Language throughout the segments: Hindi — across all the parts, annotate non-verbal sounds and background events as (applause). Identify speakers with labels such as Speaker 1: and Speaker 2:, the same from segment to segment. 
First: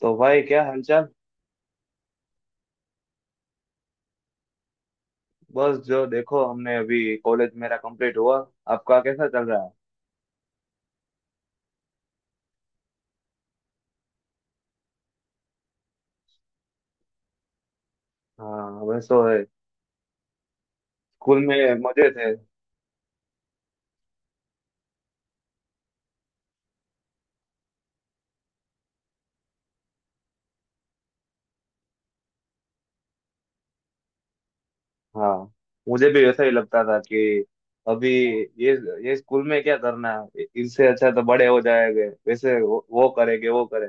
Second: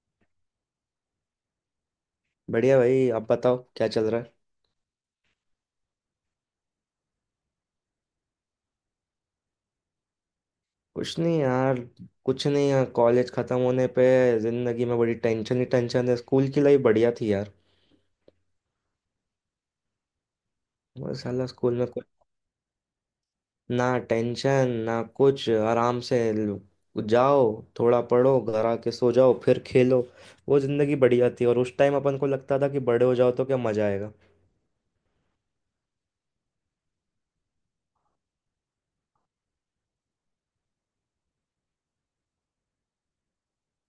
Speaker 1: तो भाई, क्या हालचाल?
Speaker 2: बढ़िया भाई। आप बताओ क्या चल रहा है।
Speaker 1: बस जो देखो, हमने अभी कॉलेज मेरा कंप्लीट हुआ। आपका कैसा चल रहा है?
Speaker 2: कुछ नहीं यार कुछ नहीं यार, कॉलेज खत्म होने पे जिंदगी में बड़ी टेंशन ही टेंशन है। स्कूल की लाइफ बढ़िया थी यार।
Speaker 1: हाँ, वैसे है।
Speaker 2: वो
Speaker 1: स्कूल
Speaker 2: साला
Speaker 1: में
Speaker 2: स्कूल में कुछ
Speaker 1: मजे थे।
Speaker 2: ना टेंशन ना कुछ, आराम से जाओ, थोड़ा पढ़ो, घर आके सो जाओ, फिर खेलो। वो जिंदगी बढ़िया थी, और उस टाइम अपन को लगता था कि बड़े हो जाओ तो क्या मजा आएगा।
Speaker 1: हाँ, मुझे भी ऐसा ही लगता था कि अभी ये ये स्कूल में क्या करना है, इससे अच्छा तो बड़े हो जाएंगे वैसे वो करेंगे, वो करें।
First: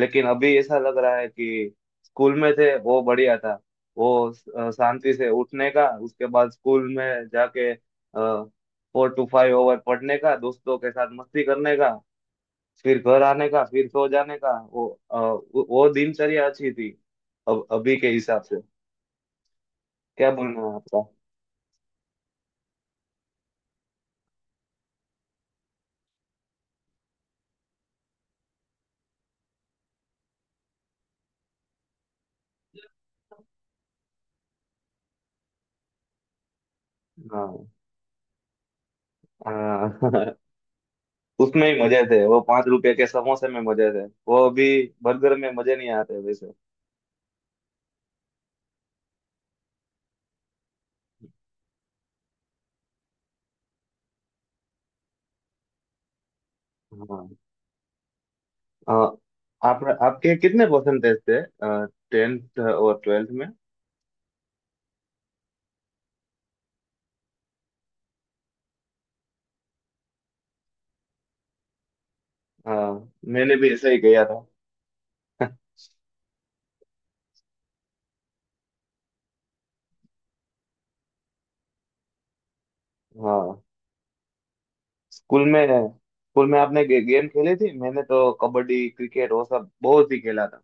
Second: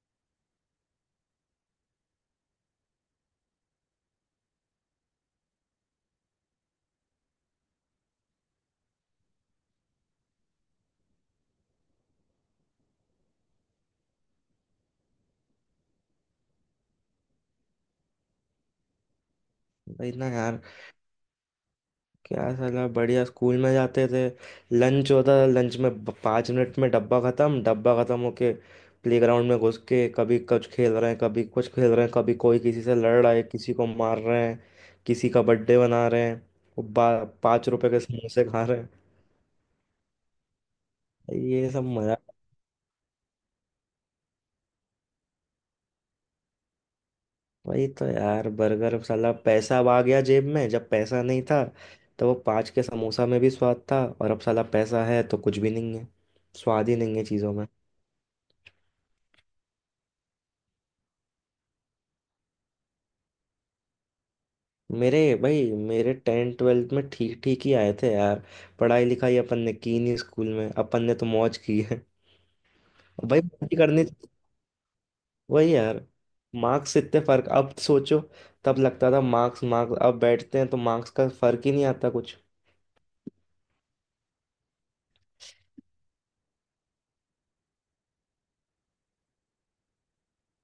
Speaker 1: लेकिन अभी ऐसा लग रहा है कि स्कूल में थे वो बढ़िया था। वो शांति से उठने का, उसके बाद स्कूल में जाके 4 टू 5 ओवर पढ़ने का, दोस्तों के साथ मस्ती करने का, फिर घर आने का, फिर सो जाने का। वो अ, वो दिनचर्या अच्छी थी। अब अभी के हिसाब से।
Speaker 2: भाई ना
Speaker 1: क्या
Speaker 2: यार,
Speaker 1: बोलना है आपका?
Speaker 2: क्या साला बढ़िया स्कूल में जाते थे। लंच होता था, लंच में 5 मिनट में डब्बा ख़त्म। डब्बा ख़त्म होके प्लेग्राउंड में घुस के कभी कुछ खेल रहे हैं, कभी कुछ खेल रहे हैं, कभी कोई किसी से लड़ रहा है, किसी को मार रहे हैं, किसी का बर्थडे मना रहे हैं, वो
Speaker 1: हाँ,
Speaker 2: 5 रुपए के समोसे खा रहे हैं।
Speaker 1: हाँ। (laughs) उसमें
Speaker 2: ये
Speaker 1: ही
Speaker 2: सब
Speaker 1: मजे
Speaker 2: मज़ा।
Speaker 1: थे, वो 5 रुपए के समोसे में मजे थे। वो अभी बर्गर में मजे नहीं आते वैसे।
Speaker 2: वही तो यार, बर्गर साला। पैसा अब आ गया जेब में, जब पैसा नहीं था तो वो 5 के समोसा में भी स्वाद था, और अब साला पैसा है तो कुछ भी नहीं है। स्वाद ही नहीं है
Speaker 1: हाँ।
Speaker 2: चीज़ों में।
Speaker 1: अ, आप आपके कितने परसेंटेज थे टेंथ और ट्वेल्थ में?
Speaker 2: मेरे भाई, मेरे 10th 12th में ठीक ठीक ही आए थे यार। पढ़ाई लिखाई अपन ने की नहीं, स्कूल में अपन ने तो मौज की है।
Speaker 1: हाँ,
Speaker 2: (laughs) भाई,
Speaker 1: मैंने
Speaker 2: मौज
Speaker 1: भी
Speaker 2: ही
Speaker 1: ऐसा ही
Speaker 2: करनी।
Speaker 1: किया था।
Speaker 2: वही
Speaker 1: (laughs)
Speaker 2: यार। मार्क्स, इतने फर्क। अब सोचो, तब लगता था मार्क्स मार्क्स, अब बैठते हैं तो मार्क्स का फर्क ही नहीं आता कुछ।
Speaker 1: हाँ। स्कूल में स्कूल में आपने गेम खेली थी? मैंने तो कबड्डी, क्रिकेट वो सब बहुत ही खेला था।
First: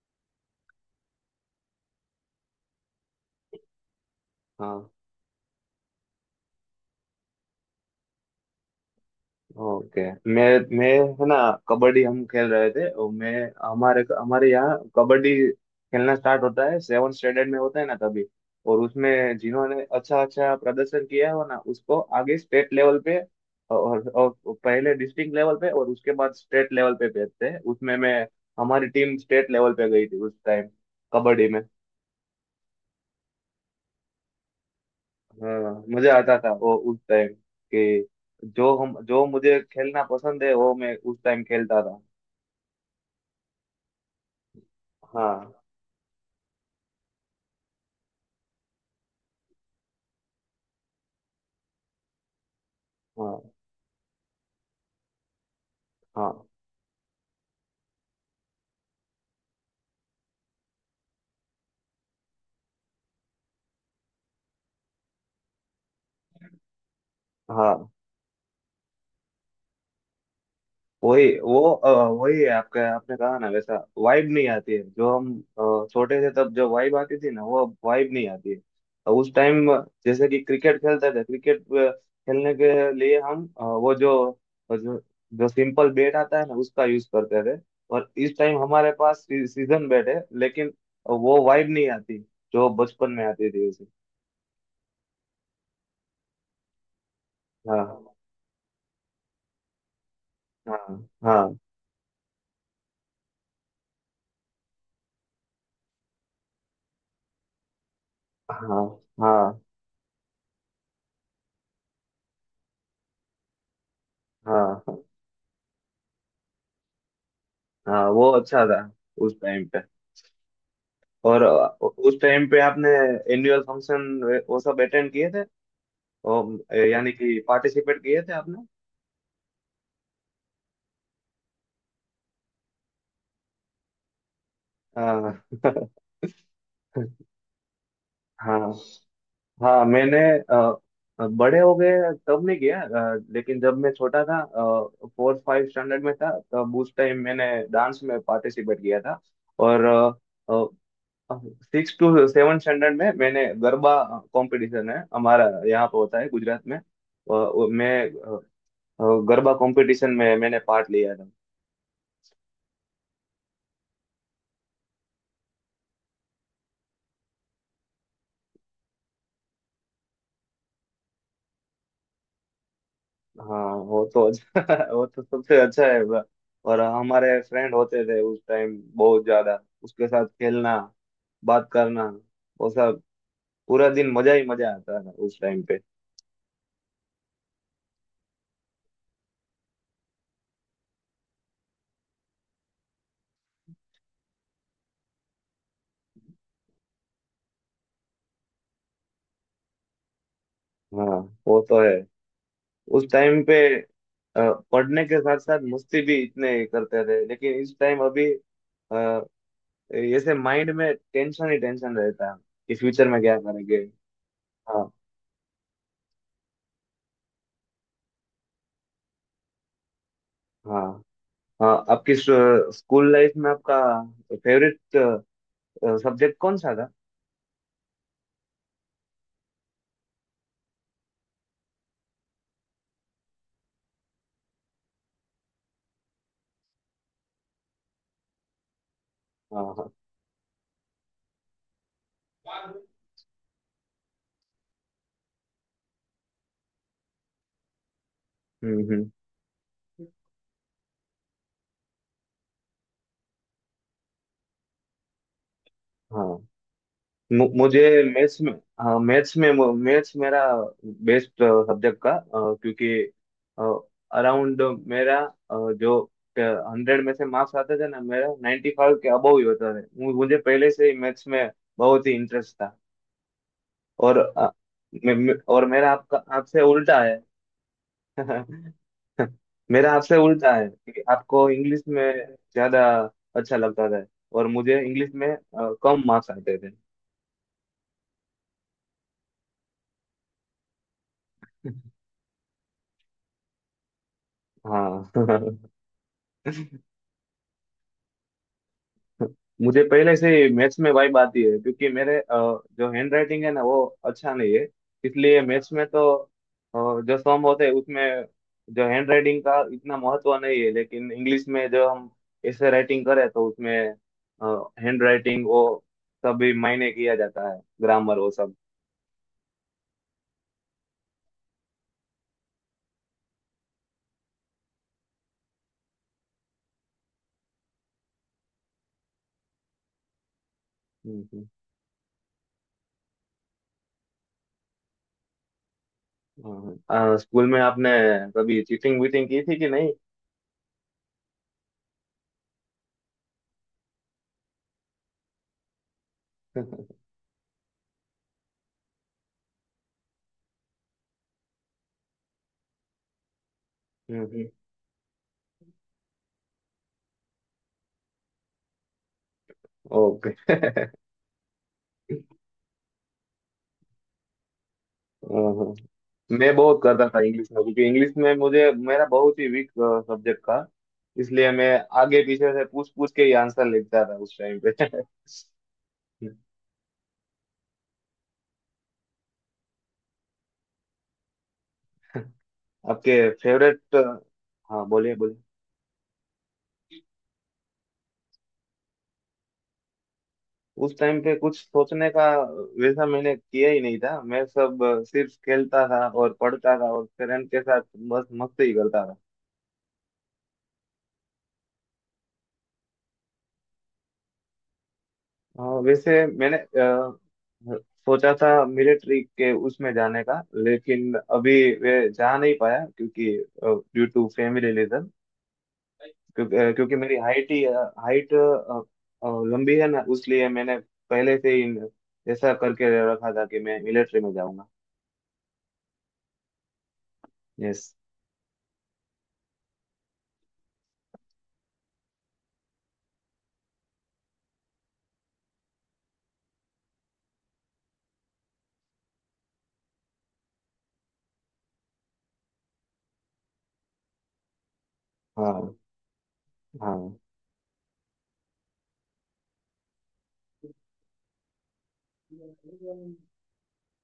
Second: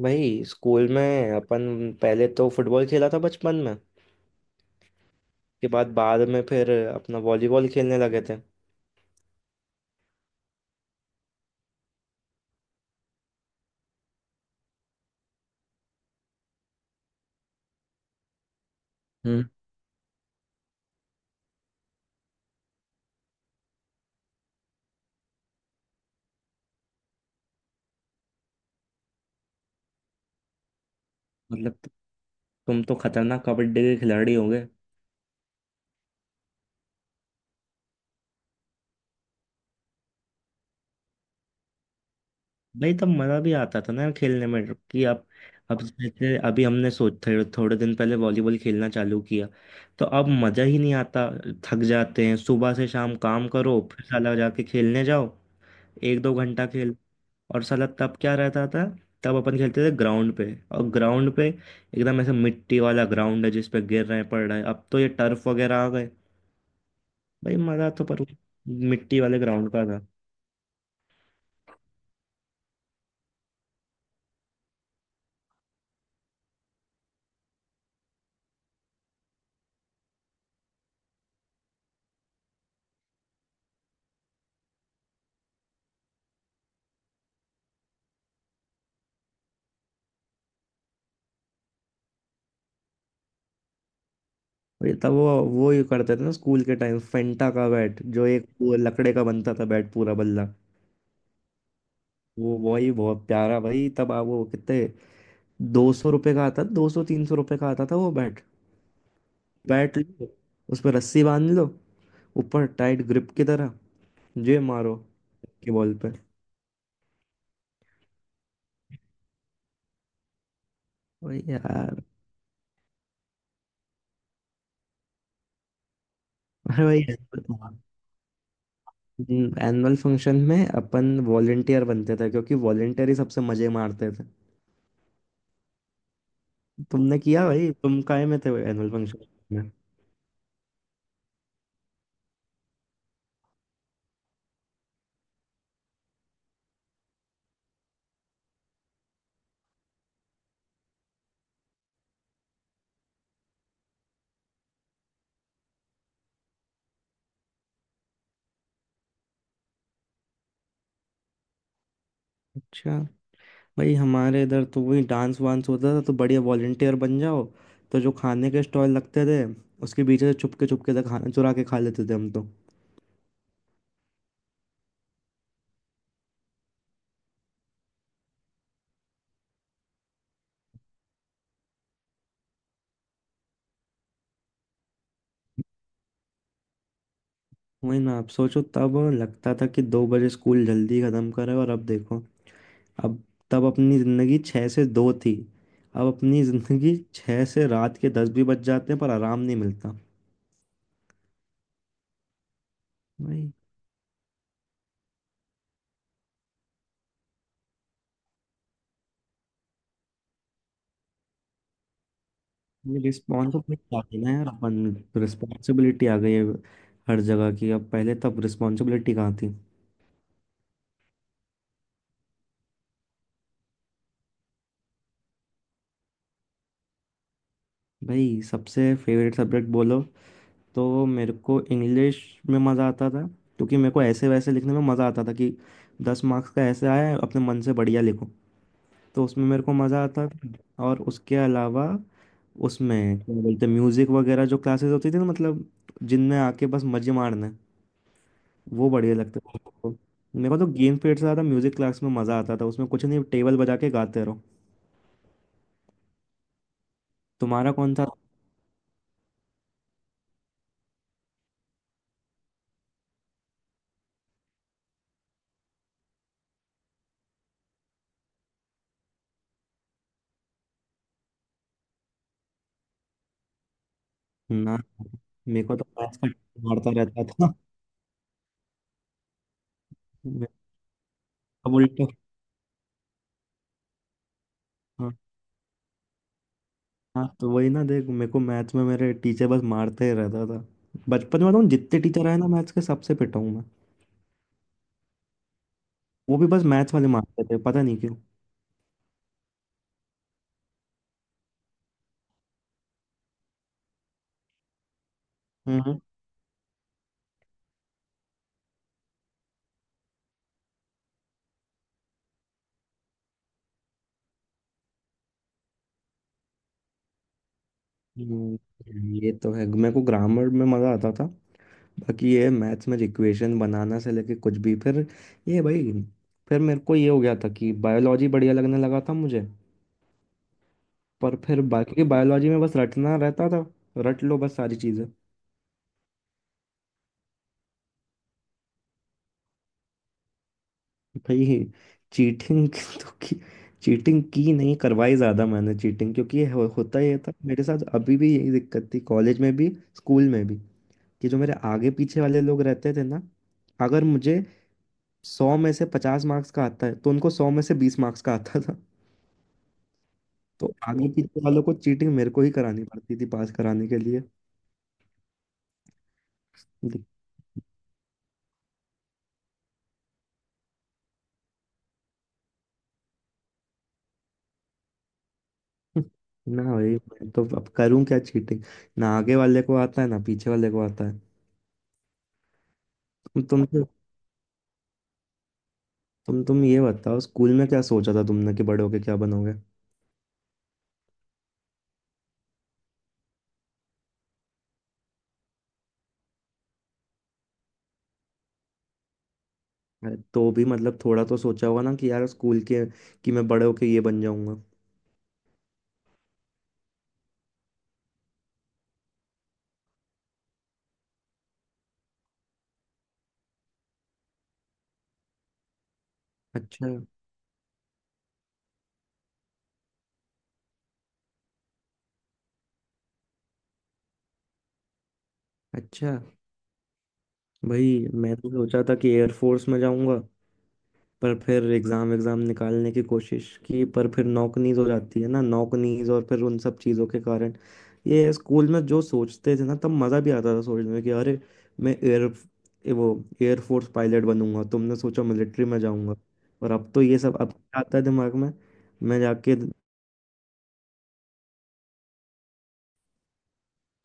Speaker 2: भाई स्कूल में अपन पहले तो फुटबॉल खेला था बचपन में,
Speaker 1: हाँ।
Speaker 2: के बाद बाद में फिर अपना वॉलीबॉल खेलने लगे थे।
Speaker 1: ओके। मैं मैं है ना, कबड्डी हम खेल रहे थे। और मैं, हमारे हमारे यहाँ कबड्डी खेलना स्टार्ट होता है 7 स्टैंडर्ड में होता है ना तभी। और उसमें
Speaker 2: हम्म।
Speaker 1: जिन्होंने अच्छा अच्छा प्रदर्शन किया हो ना उसको आगे स्टेट लेवल पे और पहले डिस्ट्रिक्ट लेवल पे और उसके बाद स्टेट लेवल पे भेजते हैं। उसमें मैं, हमारी टीम स्टेट लेवल पे गई थी उस टाइम, कबड्डी में।
Speaker 2: मतलब तुम तो खतरनाक कबड्डी के खिलाड़ी होगे।
Speaker 1: हाँ, मजा आता था वो उस टाइम। कि जो मुझे खेलना पसंद है वो मैं उस टाइम खेलता था।
Speaker 2: भाई तब मजा भी आता था ना यार खेलने में, कि अब
Speaker 1: हाँ,
Speaker 2: अब जैसे अभी हमने सोच थोड़े थोड़े दिन पहले वॉलीबॉल खेलना चालू किया तो अब मजा ही नहीं आता। थक जाते हैं, सुबह से शाम
Speaker 1: हाँ,
Speaker 2: काम करो फिर साला जाके खेलने जाओ एक दो
Speaker 1: हाँ,
Speaker 2: घंटा खेल। और साला तब क्या रहता था, तब अपन खेलते थे ग्राउंड पे, और ग्राउंड पे एकदम ऐसे मिट्टी वाला ग्राउंड है जिस पे गिर रहे हैं, पड़ रहे हैं। अब तो ये टर्फ वगैरह आ गए। भाई मजा
Speaker 1: हाँ।
Speaker 2: तो पर मिट्टी वाले ग्राउंड का।
Speaker 1: वही है आपका, आपने कहा ना वैसा। वाइब नहीं आती है जो हम छोटे थे तब जो वाइब आती थी ना वो अब वाइब नहीं आती है। और उस टाइम जैसे कि क्रिकेट खेलते थे, क्रिकेट खेलने के लिए हम अ, वो जो जो जो सिंपल बैट आता है ना उसका यूज करते थे। और इस टाइम हमारे पास सीजन बैट है, लेकिन वो वाइब नहीं आती जो बचपन में आती थी उसे।
Speaker 2: ये तब वो ये करते थे ना स्कूल के टाइम, फेंटा का
Speaker 1: हाँ,
Speaker 2: बैट जो एक वो लकड़े का बनता था बैट, पूरा बल्ला।
Speaker 1: हाँ, हाँ,
Speaker 2: वो वही बहुत प्यारा। भाई तब आप वो कितने, 200 रुपये का आता, 200 300 रुपये का आता था वो बैट।
Speaker 1: हाँ, हाँ,
Speaker 2: बैट लो, उस पर रस्सी बांध लो ऊपर टाइट ग्रिप की तरह, जे मारो
Speaker 1: हाँ,
Speaker 2: की बॉल पे।
Speaker 1: हाँ। वो अच्छा था उस टाइम पे।
Speaker 2: वही
Speaker 1: और
Speaker 2: यार।
Speaker 1: उस टाइम पे आपने एनुअल फंक्शन वो सब अटेंड किए थे, और
Speaker 2: अरे भाई,
Speaker 1: यानी कि पार्टिसिपेट किए थे आपने?
Speaker 2: एनुअल फंक्शन में अपन वॉलेंटियर बनते थे क्योंकि वॉलेंटियर ही सबसे मजे मारते थे।
Speaker 1: हाँ। (laughs)
Speaker 2: तुमने किया भाई? तुम काहे में थे
Speaker 1: हाँ,
Speaker 2: एनुअल फंक्शन में?
Speaker 1: हाँ, मैंने बड़े हो गए तब नहीं किया। लेकिन जब मैं छोटा था, फोर्थ फाइव स्टैंडर्ड में था, तब उस टाइम मैंने डांस में पार्टिसिपेट किया था। और 6 टू 7 स्टैंडर्ड में मैंने गरबा कंपटीशन, है हमारा यहाँ पे होता है गुजरात में, मैं गरबा कंपटीशन में मैंने पार्ट लिया था।
Speaker 2: अच्छा। भाई हमारे इधर तो वही डांस वांस होता था, तो बढ़िया, वॉलेंटियर बन जाओ तो जो खाने के स्टॉल लगते थे उसके पीछे से छुपके छुपके से खाना चुरा के खा लेते थे हम तो।
Speaker 1: हाँ, वो तो अच्छा। (laughs) वो तो सबसे अच्छा है। और हमारे फ्रेंड होते थे उस टाइम बहुत ज्यादा, उसके साथ खेलना, बात करना, वो सब। पूरा दिन मजा ही मजा आता था उस टाइम पे।
Speaker 2: वही ना, आप सोचो तब लगता था कि 2 बजे स्कूल जल्दी ख़त्म करे, और अब देखो। अब, तब अपनी ज़िंदगी 6 से 2 थी, अब अपनी ज़िंदगी 6 से रात के 10 भी बज जाते हैं पर आराम नहीं मिलता।
Speaker 1: हाँ, वो तो है। उस टाइम
Speaker 2: भाई
Speaker 1: पे अ, पढ़ने के साथ साथ मस्ती भी इतने करते थे, लेकिन इस टाइम अभी जैसे माइंड में टेंशन ही टेंशन रहता है कि
Speaker 2: ये
Speaker 1: फ्यूचर में क्या करेंगे।
Speaker 2: रिस्पॉन्सिबिलिटी आ गई ना यार, अपन
Speaker 1: हाँ,
Speaker 2: रिस्पॉन्सिबिलिटी आ गई है हर जगह की। अब पहले, तब रिस्पॉन्सिबिलिटी कहाँ थी।
Speaker 1: हाँ। हाँ, आपकी स्कूल लाइफ में आपका फेवरेट सब्जेक्ट कौन सा था?
Speaker 2: भाई सबसे फेवरेट सब्जेक्ट बोलो तो मेरे को इंग्लिश में मज़ा आता था, क्योंकि मेरे को ऐसे वैसे लिखने में मज़ा आता था कि 10 मार्क्स का ऐसे आया है, अपने मन से बढ़िया लिखो, तो उसमें मेरे
Speaker 1: हाँ,
Speaker 2: को
Speaker 1: हाँ।
Speaker 2: मज़ा आता था। और उसके अलावा उसमें क्या बोलते म्यूज़िक वगैरह जो क्लासेस होती थी ना, मतलब जिनमें आके बस मज़े मारने,
Speaker 1: हम्म,
Speaker 2: वो
Speaker 1: हम्म।
Speaker 2: बढ़िया लगते थे मेरे को। मेरे को तो गेम पीरियड से ज़्यादा म्यूज़िक क्लास में मज़ा आता था, उसमें कुछ नहीं टेबल बजा के गाते रहो।
Speaker 1: हाँ।
Speaker 2: तुम्हारा
Speaker 1: मुझे
Speaker 2: कौन सा?
Speaker 1: मैथ्स में। हाँ, मैथ्स में। मैथ्स मेरा बेस्ट सब्जेक्ट का, क्योंकि अराउंड मेरा जो 100 में से मार्क्स आते थे ना, मेरा 95 के अबव ही होता था। मुझे पहले से ही मैथ्स में बहुत ही इंटरेस्ट था। और अ,
Speaker 2: ना,
Speaker 1: मे- मे-
Speaker 2: मेरे
Speaker 1: और
Speaker 2: को तो
Speaker 1: मेरा, आपका
Speaker 2: मैथ्स का
Speaker 1: आपसे
Speaker 2: मारता
Speaker 1: उल्टा है।
Speaker 2: रहता था।
Speaker 1: (laughs) मेरा आपसे उल्टा है
Speaker 2: (laughs)
Speaker 1: कि आपको
Speaker 2: अब
Speaker 1: इंग्लिश में
Speaker 2: उल्टा।
Speaker 1: ज्यादा अच्छा लगता था और मुझे इंग्लिश
Speaker 2: हाँ
Speaker 1: में कम मार्क्स आते थे।
Speaker 2: हाँ, तो वही ना देख, मेरे को मैथ्स में मेरे टीचर बस मारते ही रहता था। बचपन में बताऊँ, जितने टीचर आए ना मैथ्स के, सबसे पिटा हूँ मैं।
Speaker 1: हाँ।
Speaker 2: वो भी बस
Speaker 1: (laughs)
Speaker 2: मैथ्स वाले मारते थे, पता नहीं क्यों।
Speaker 1: मुझे पहले से ही मैथ्स में वाइब आती है क्योंकि मेरे जो हैंड राइटिंग है ना वो अच्छा नहीं है। इसलिए मैथ्स में
Speaker 2: हम्म
Speaker 1: तो जो सम होते हैं उसमें जो हैंड राइटिंग का इतना महत्व नहीं है, लेकिन इंग्लिश में जो हम ऐसे राइटिंग करें तो उसमें हैंड राइटिंग वो सब भी मायने किया जाता है, ग्रामर वो सब।
Speaker 2: हम्म, ये तो है, मेरे को ग्रामर में मज़ा आता था। बाकी ये मैथ्स में इक्वेशन बनाना से लेके कुछ भी फिर, ये भाई, फिर मेरे को ये हो गया था कि बायोलॉजी बढ़िया लगने लगा था मुझे। पर
Speaker 1: हम्म।
Speaker 2: फिर बाकी बायोलॉजी में बस रटना रहता था, रट लो बस सारी चीज़ें।
Speaker 1: हाँ, हाँ। स्कूल में आपने कभी चीटिंग वीटिंग की थी कि नहीं?
Speaker 2: भाई चीटिंग (laughs) तो की। चीटिंग की नहीं, करवाई ज़्यादा मैंने चीटिंग। क्योंकि ये होता
Speaker 1: (laughs)
Speaker 2: ही था मेरे साथ, अभी भी यही दिक्कत थी कॉलेज में भी, स्कूल में भी, कि जो मेरे आगे पीछे वाले लोग रहते थे ना, अगर मुझे
Speaker 1: हम्म।
Speaker 2: 100 में से 50 मार्क्स का आता है तो उनको 100 में से 20 मार्क्स का आता था।
Speaker 1: ओके।
Speaker 2: तो आगे पीछे वालों को चीटिंग
Speaker 1: (laughs)
Speaker 2: मेरे को ही करानी पड़ती थी पास कराने के लिए। (laughs)
Speaker 1: हाँ। मैं बहुत
Speaker 2: दिक-
Speaker 1: करता था इंग्लिश में क्योंकि इंग्लिश में मुझे, मेरा बहुत ही वीक सब्जेक्ट था, इसलिए मैं आगे पीछे से पूछ पूछ के ही आंसर लिखता था उस टाइम पे। (laughs)
Speaker 2: ना भाई मैं तो अब करूं क्या चीटिंग, ना आगे वाले को आता है ना पीछे वाले को आता है।
Speaker 1: आपके
Speaker 2: तुम
Speaker 1: फेवरेट। हाँ, बोलिए बोलिए।
Speaker 2: तुम ये बताओ स्कूल में क्या सोचा था तुमने कि बड़े होके क्या बनोगे।
Speaker 1: उस टाइम पे कुछ सोचने का वैसा मैंने किया ही नहीं था। मैं सब सिर्फ खेलता था और पढ़ता था और पेरेंट के साथ बस मस्ती ही करता था।
Speaker 2: अरे तो भी मतलब थोड़ा तो सोचा होगा ना कि यार स्कूल के, कि मैं बड़े होके ये बन जाऊंगा।
Speaker 1: हाँ, वैसे मैंने सोचा था मिलिट्री के उसमें जाने का, लेकिन अभी वे जा नहीं पाया क्योंकि ड्यू टू फैमिली रीजन। क्योंकि
Speaker 2: अच्छा।
Speaker 1: क्योंकि मेरी हाइट लंबी है ना, उसलिए मैंने पहले से ही ऐसा करके रखा था कि मैं मिलिट्री में जाऊंगा।
Speaker 2: अच्छा
Speaker 1: यस।
Speaker 2: भाई, मैं तो सोचा था कि एयरफोर्स में जाऊंगा, पर फिर एग्ज़ाम एग्ज़ाम निकालने की कोशिश की, पर फिर नौकनीज हो जाती है ना, नौकनीज और फिर उन सब चीज़ों के कारण, ये स्कूल में जो सोचते थे ना तब मज़ा भी आता था सोचने में, कि अरे मैं एयर वो एयरफोर्स पायलट बनूंगा, तुमने सोचा मिलिट्री में
Speaker 1: हाँ,
Speaker 2: जाऊंगा। और अब
Speaker 1: हाँ,
Speaker 2: तो ये सब, अब क्या आता है दिमाग में। मैं जाके,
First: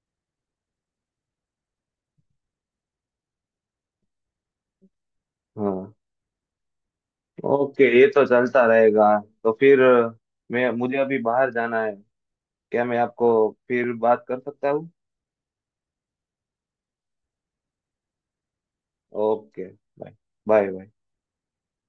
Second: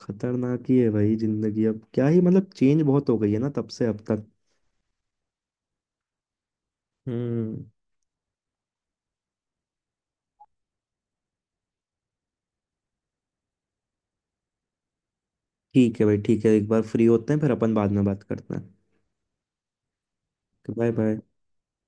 Speaker 2: खतरनाक ही है भाई ज़िंदगी। अब क्या ही मतलब, चेंज बहुत हो गई है ना तब से अब तक।
Speaker 1: हाँ।
Speaker 2: हम्म।
Speaker 1: ओके, ये तो चलता रहेगा। तो फिर मैं मुझे अभी बाहर जाना है, क्या मैं आपको फिर बात कर सकता हूँ?
Speaker 2: ठीक है भाई, ठीक है, एक बार फ्री होते हैं फिर अपन बाद में बात करते हैं।
Speaker 1: Okay. Bye, bye, bye.
Speaker 2: Bye bye.